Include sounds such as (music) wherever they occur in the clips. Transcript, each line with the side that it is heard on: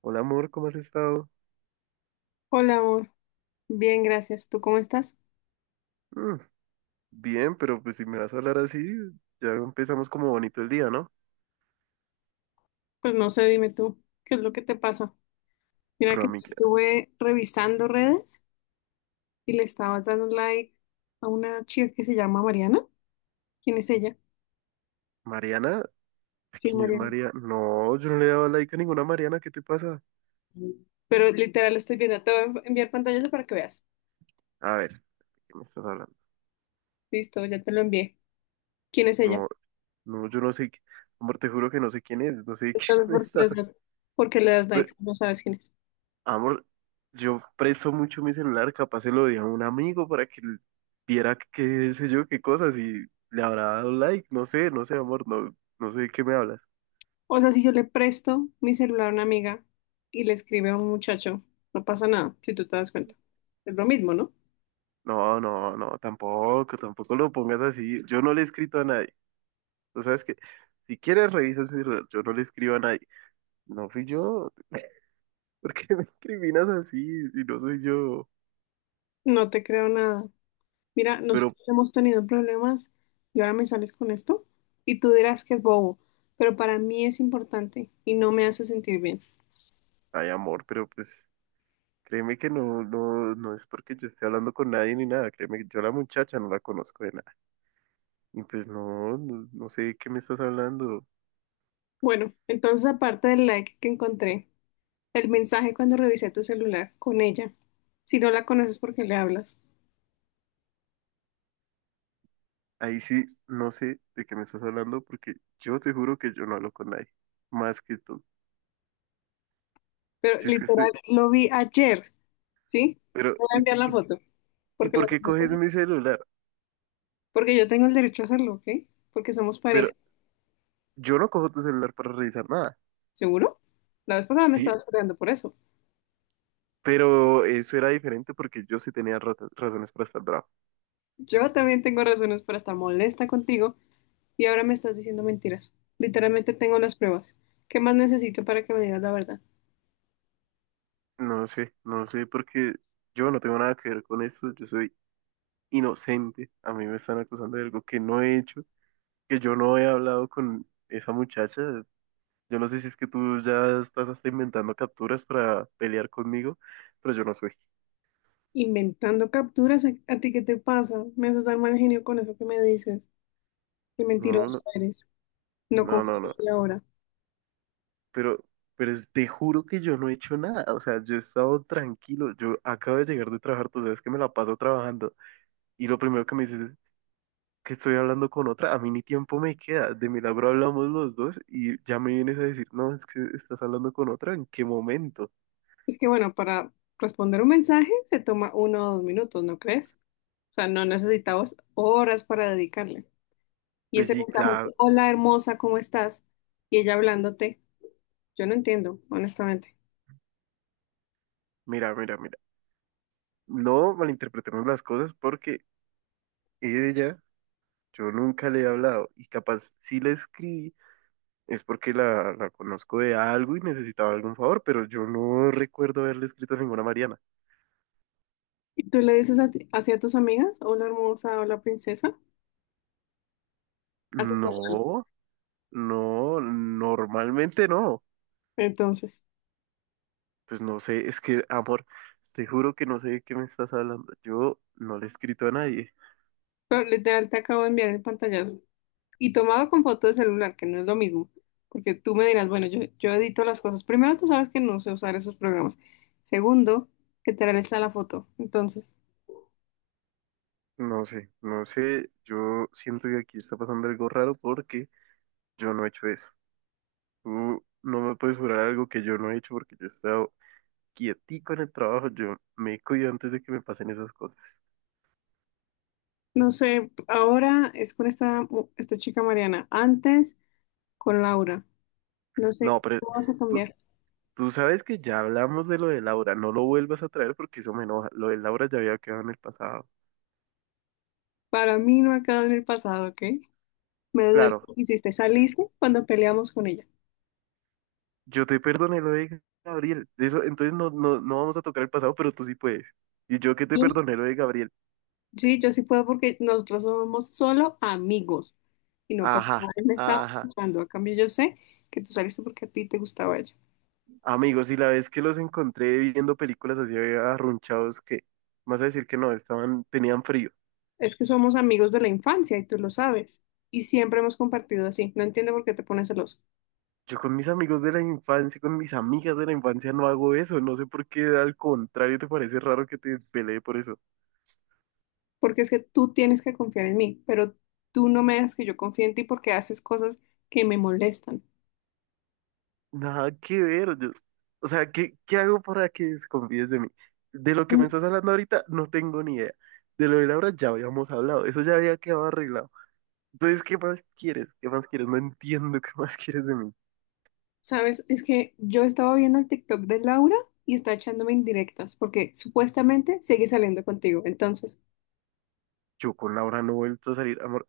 right: Hola amor, ¿cómo has estado?
left: Hola, amor. Bien, gracias. ¿Tú cómo estás?
right: Mm, bien, pero pues si me vas a hablar así, ya empezamos como bonito el día, ¿no?
left: Pues no sé, dime tú, ¿qué es lo que te pasa? Mira
right: Pero a
left: que
right: mí,
left: estuve revisando redes y le estabas dando like a una chica que se llama Mariana. ¿Quién es ella?
right: Mariana,
left: Sí,
right: ¿quién es
left: Mariana.
right: María? No, yo no le he dado like a ninguna Mariana, ¿qué te pasa?
left: Pero literal lo estoy viendo. Te voy a enviar pantallas para que veas.
right: A ver, ¿qué me estás hablando?
left: Listo, ya te lo envié. ¿Quién es ella?
right: No, no, yo no sé, amor, te juro que no sé quién es, no sé de quién (laughs)
left: Entonces,
right: me
left: ¿por qué le
right: estás.
left: das, por qué le das
right: Pero,
left: likes? No sabes quién es.
right: amor, yo presto mucho mi celular, capaz se lo di a un amigo para que viera qué sé yo, qué cosas y le habrá dado like, no sé, no sé, amor, no, no sé de qué me hablas.
left: O sea, si yo le presto mi celular a una amiga y le escribe a un muchacho, no pasa nada, si tú te das cuenta. Es lo mismo, ¿no?
right: No, no, no, tampoco, tampoco lo pongas así. Yo no le he escrito a nadie. O sea, es que si quieres revisas mi celular, yo no le escribo a nadie. No fui yo. (laughs) ¿Por qué me incriminas así si no soy yo?
left: No te creo nada. Mira,
right: Pero,
left: nosotros hemos tenido problemas y ahora me sales con esto y tú dirás que es bobo, pero para mí es importante y no me hace sentir bien.
right: ay, amor, pero pues créeme que no, no, no es porque yo esté hablando con nadie ni nada. Créeme que yo a la muchacha no la conozco de nada. Y pues no, no, no sé de qué me estás hablando.
left: Bueno, entonces aparte del like que encontré, el mensaje cuando revisé tu celular con ella, si no la conoces porque le hablas,
right: Ahí sí, no sé de qué me estás hablando porque yo te juro que yo no hablo con nadie más que tú.
left: pero
right: Si es que
left: literal
right: estoy,
left: lo vi ayer, ¿sí?
right: pero,
left: Te voy a
right: y,
left: enviar la
right: y
left: foto
right: ¿y
left: porque,
right: por qué
left: la
right: coges mi celular?
left: porque yo tengo el derecho a hacerlo, ¿ok? Porque somos
right: Pero
left: pareja,
right: yo no cojo tu celular para revisar nada.
left: ¿seguro? La vez pasada me
right: Sí,
left: estabas peleando por eso.
right: pero eso era diferente porque yo sí tenía razones para estar bravo.
left: Yo también tengo razones para estar molesta contigo. Y ahora me estás diciendo mentiras. Literalmente tengo las pruebas. ¿Qué más necesito para que me digas la verdad?
right: No sé, no sé, porque yo no tengo nada que ver con eso. Yo soy inocente. A mí me están acusando de algo que no he hecho, que yo no he hablado con esa muchacha. Yo no sé si es que tú ya estás hasta inventando capturas para pelear conmigo, pero yo no soy.
left: Inventando capturas, ¿a ti qué te pasa? Me haces dar mal genio con eso que me dices. Qué
right: No,
left: mentiroso
right: no,
left: eres. No
right: no,
left: confío
right: no,
left: en
right: no.
left: ti ahora.
right: Pero, pero te juro que yo no he hecho nada, o sea, yo he estado tranquilo, yo acabo de llegar de trabajar, tú sabes que me la paso trabajando, y lo primero que me dices es que estoy hablando con otra, a mí ni tiempo me queda, de milagro hablamos los dos, y ya me vienes a decir, no, es que estás hablando con otra, ¿en qué momento?
left: Es que bueno, para responder un mensaje se toma 1 o 2 minutos, ¿no crees? O sea, no necesitamos horas para dedicarle. Y
right: Pues
left: ese
right: sí, claro,
left: mensaje, hola hermosa, ¿cómo estás? Y ella hablándote, yo no entiendo, honestamente.
right: mira, mira, mira, no malinterpretemos las cosas porque ella, yo nunca le he hablado, y capaz sí le escribí es porque la conozco de algo y necesitaba algún favor, pero yo no recuerdo haberle escrito a ninguna Mariana.
left: ¿Y tú le dices así a tus amigas, hola hermosa, hola princesa? Así casual.
right: No, no, normalmente no.
left: Entonces,
right: Pues no sé, es que, amor, te juro que no sé de qué me estás hablando. Yo no le he escrito a nadie.
left: pero literal te acabo de enviar el pantallazo. Y tomado con foto de celular, que no es lo mismo. Porque tú me dirás, bueno, yo edito las cosas. Primero, tú sabes que no sé usar esos programas. Segundo, que tal está la foto. Entonces,
right: No sé, no sé, yo siento que aquí está pasando algo raro porque yo no he hecho eso. Tú no me puedes jurar algo que yo no he hecho porque yo he estado quietico en el trabajo, yo me cuido antes de que me pasen esas cosas.
left: no sé, ahora es con esta, esta chica Mariana. Antes, con Laura. No sé,
right: No, pero...
left: ¿cómo vas a
right: Tú,
left: cambiar?
right: Tú sabes que ya hablamos de lo de Laura, no lo vuelvas a traer porque eso me enoja. Lo de Laura ya había quedado en el pasado.
left: Para mí no ha quedado en el pasado, ¿ok? Me duele
right: Claro,
left: lo que hiciste. Saliste cuando peleamos con ella.
right: yo te perdoné lo de Gabriel. Eso, entonces no, no, no vamos a tocar el pasado, pero tú sí puedes. Y yo que te perdoné lo de Gabriel.
left: Sí, yo sí puedo porque nosotros somos solo amigos y no pasa
right: Ajá,
left: nada. Él me estaba
right: ajá.
left: gustando. A cambio, yo sé que tú saliste porque a ti te gustaba ella.
right: Amigos, y la vez que los encontré viendo películas así arrunchados, que vas a decir que no, estaban, tenían frío.
left: Es que somos amigos de la infancia y tú lo sabes. Y siempre hemos compartido así. No entiendo por qué te pones celoso.
right: Yo con mis amigos de la infancia, con mis amigas de la infancia no hago eso. No sé por qué, al contrario, te parece raro que te peleé por eso.
left: Porque es que tú tienes que confiar en mí, pero tú no me dejas que yo confíe en ti porque haces cosas que me molestan.
right: Nada que ver. O sea, ¿qué, qué hago para que desconfíes de mí? De lo que me
left: Mm,
right: estás hablando ahorita, no tengo ni idea. De lo de Laura ya habíamos hablado. Eso ya había quedado arreglado. Entonces, ¿qué más quieres? ¿Qué más quieres? No entiendo qué más quieres de mí.
left: ¿sabes? Es que yo estaba viendo el TikTok de Laura y está echándome indirectas porque supuestamente sigue saliendo contigo. Entonces.
right: Yo con Laura no he vuelto a salir, amor.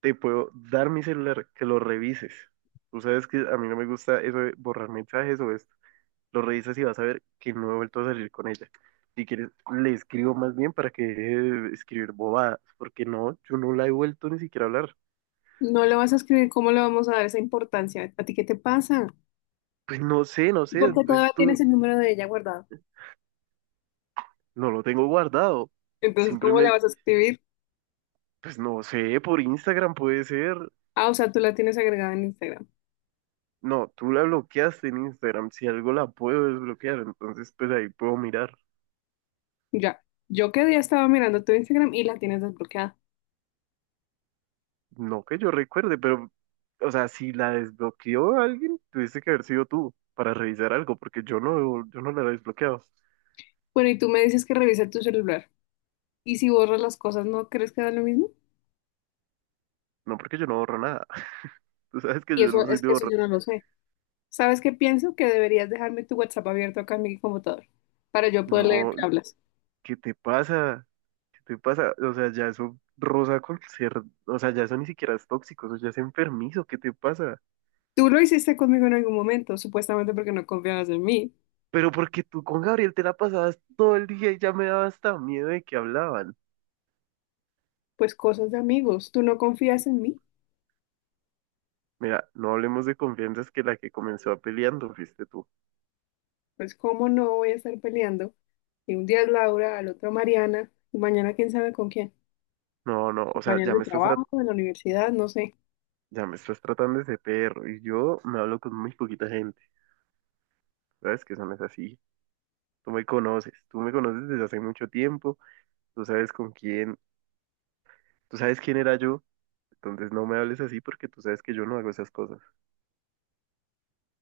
right: Te puedo dar mi celular, que lo revises. Tú sabes que a mí no me gusta eso de borrar mensajes o esto. Lo revisas y vas a ver que no he vuelto a salir con ella. Si quieres, le escribo más bien para que deje de escribir bobadas, porque no, yo no la he vuelto ni siquiera a hablar.
left: No le vas a escribir, ¿cómo le vamos a dar esa importancia? ¿A ti qué te pasa?
right: Pues no sé, no sé,
left: Porque
right: pues
left: todavía
right: tú,
left: tienes el número de ella guardado.
right: no lo tengo guardado.
left: Entonces, ¿cómo le
right: Simplemente,
left: vas a escribir?
right: pues no sé, por Instagram puede ser.
left: Ah, o sea, tú la tienes agregada en Instagram.
right: No, tú la bloqueaste en Instagram, si algo la puedo desbloquear, entonces pues ahí puedo mirar.
left: Ya. Yo que día estaba mirando tu Instagram y la tienes desbloqueada.
right: No que yo recuerde, pero, o sea, si la desbloqueó alguien, tuviste que haber sido tú para revisar algo, porque yo no, yo no la he desbloqueado.
left: Bueno, y tú me dices que revise tu celular. Y si borras las cosas, ¿no crees que da lo mismo?
right: No porque yo no borro nada. (laughs) Tú sabes que yo
left: Y eso
right: no soy
left: es
right: de
left: que eso
right: borrar.
left: yo no lo sé. ¿Sabes qué pienso? Que deberías dejarme tu WhatsApp abierto acá en mi computador para yo poder leer
right: No,
left: qué hablas.
right: ¿qué te pasa? ¿Qué te pasa? O sea, ya eso rosa con ser, o sea, ya eso ni siquiera es tóxico, eso ya es enfermizo, ¿qué te pasa?
left: Tú lo hiciste conmigo en algún momento, supuestamente porque no confiabas en mí.
right: Pero porque tú con Gabriel te la pasabas todo el día y ya me daba hasta miedo de que hablaban.
left: Pues cosas de amigos, tú no confías en mí,
right: Mira, no hablemos de confianzas que la que comenzó peleando fuiste tú.
left: pues cómo no voy a estar peleando. Y un día es Laura, al otro Mariana, y mañana quién sabe con quién.
right: No, no, o sea,
left: Compañeros de trabajo, de la universidad, no sé.
right: ya me estás tratando de ese perro y yo me hablo con muy poquita gente. Sabes que eso no es así. Tú me conoces desde hace mucho tiempo. Tú sabes con quién, tú sabes quién era yo, entonces no me hables así porque tú sabes que yo no hago esas cosas.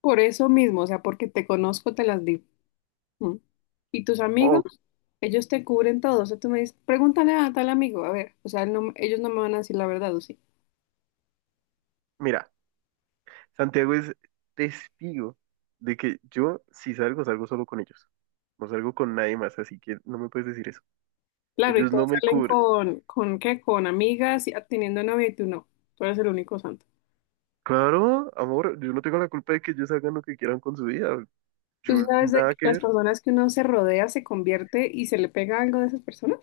left: Por eso mismo, o sea, porque te conozco, te las digo. ¿Mm? Y tus amigos,
right: O,
left: ellos te cubren todo. O sea, tú me dices, pregúntale a tal amigo, a ver, o sea, ellos no me van a decir la verdad, ¿o sí?
right: mira, Santiago es testigo de que yo si salgo, salgo solo con ellos. No salgo con nadie más, así que no me puedes decir eso.
left: Claro, y
right: Ellos no
left: todos
right: me
left: salen
right: cubren.
left: ¿con qué? Con amigas, teniendo novia y tú no. Tú eres el único santo.
right: Claro, amor, yo no tengo la culpa de que ellos hagan lo que quieran con su vida. Yo
left: ¿Tú sabes de
right: nada
left: que
right: que
left: las
right: ver.
left: personas que uno se rodea se convierte y se le pega algo de esas personas?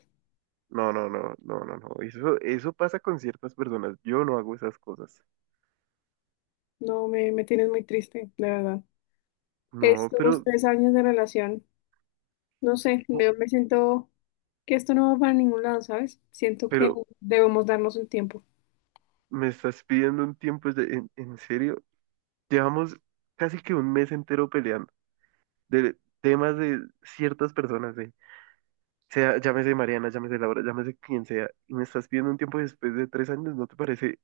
right: No, no, no, no, no, no. Eso pasa con ciertas personas. Yo no hago esas cosas.
left: No, me tienes muy triste, de verdad.
right: No,
left: Estos
right: pero,
left: 3 años de relación, no sé,
right: po-
left: me siento que esto no va para ningún lado, ¿sabes? Siento que
right: pero
left: debemos darnos un tiempo.
right: me estás pidiendo un tiempo en serio. Llevamos casi que un mes entero peleando de temas de ciertas personas, ¿eh? Sea, llámese Mariana, llámese Laura, llámese quien sea, y me estás pidiendo un tiempo después de 3 años, ¿no te parece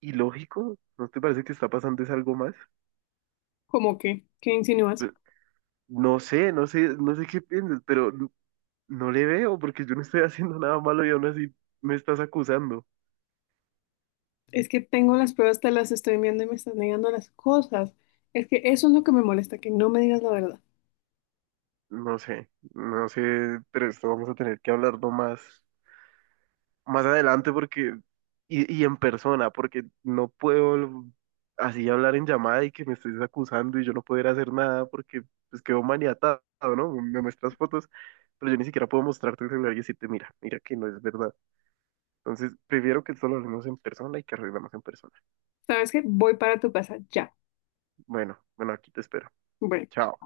right: ilógico? ¿No te parece que está pasando es algo más?
left: ¿Cómo que? ¿Qué insinúas?
right: Pe- No sé, no sé, no sé qué piensas, pero no le veo porque yo no estoy (laughs) haciendo nada malo y aún así me estás acusando.
left: Es que tengo las pruebas, te las estoy enviando y me estás negando las cosas. Es que eso es lo que me molesta, que no me digas la verdad.
right: No sé, no sé, pero esto vamos a tener que hablarlo más adelante porque, y en persona, porque no puedo así hablar en llamada y que me estés acusando y yo no poder hacer nada porque pues quedo maniatado, ¿no? Me muestras fotos, pero yo ni siquiera puedo mostrarte el celular y decirte, mira, mira que no es verdad. Entonces, prefiero que solo hablemos en persona y que arreglemos en persona.
left: ¿Sabes qué? Voy para tu casa ya.
right: Bueno, bueno, aquí te espero.
left: Bueno.
right: Chao.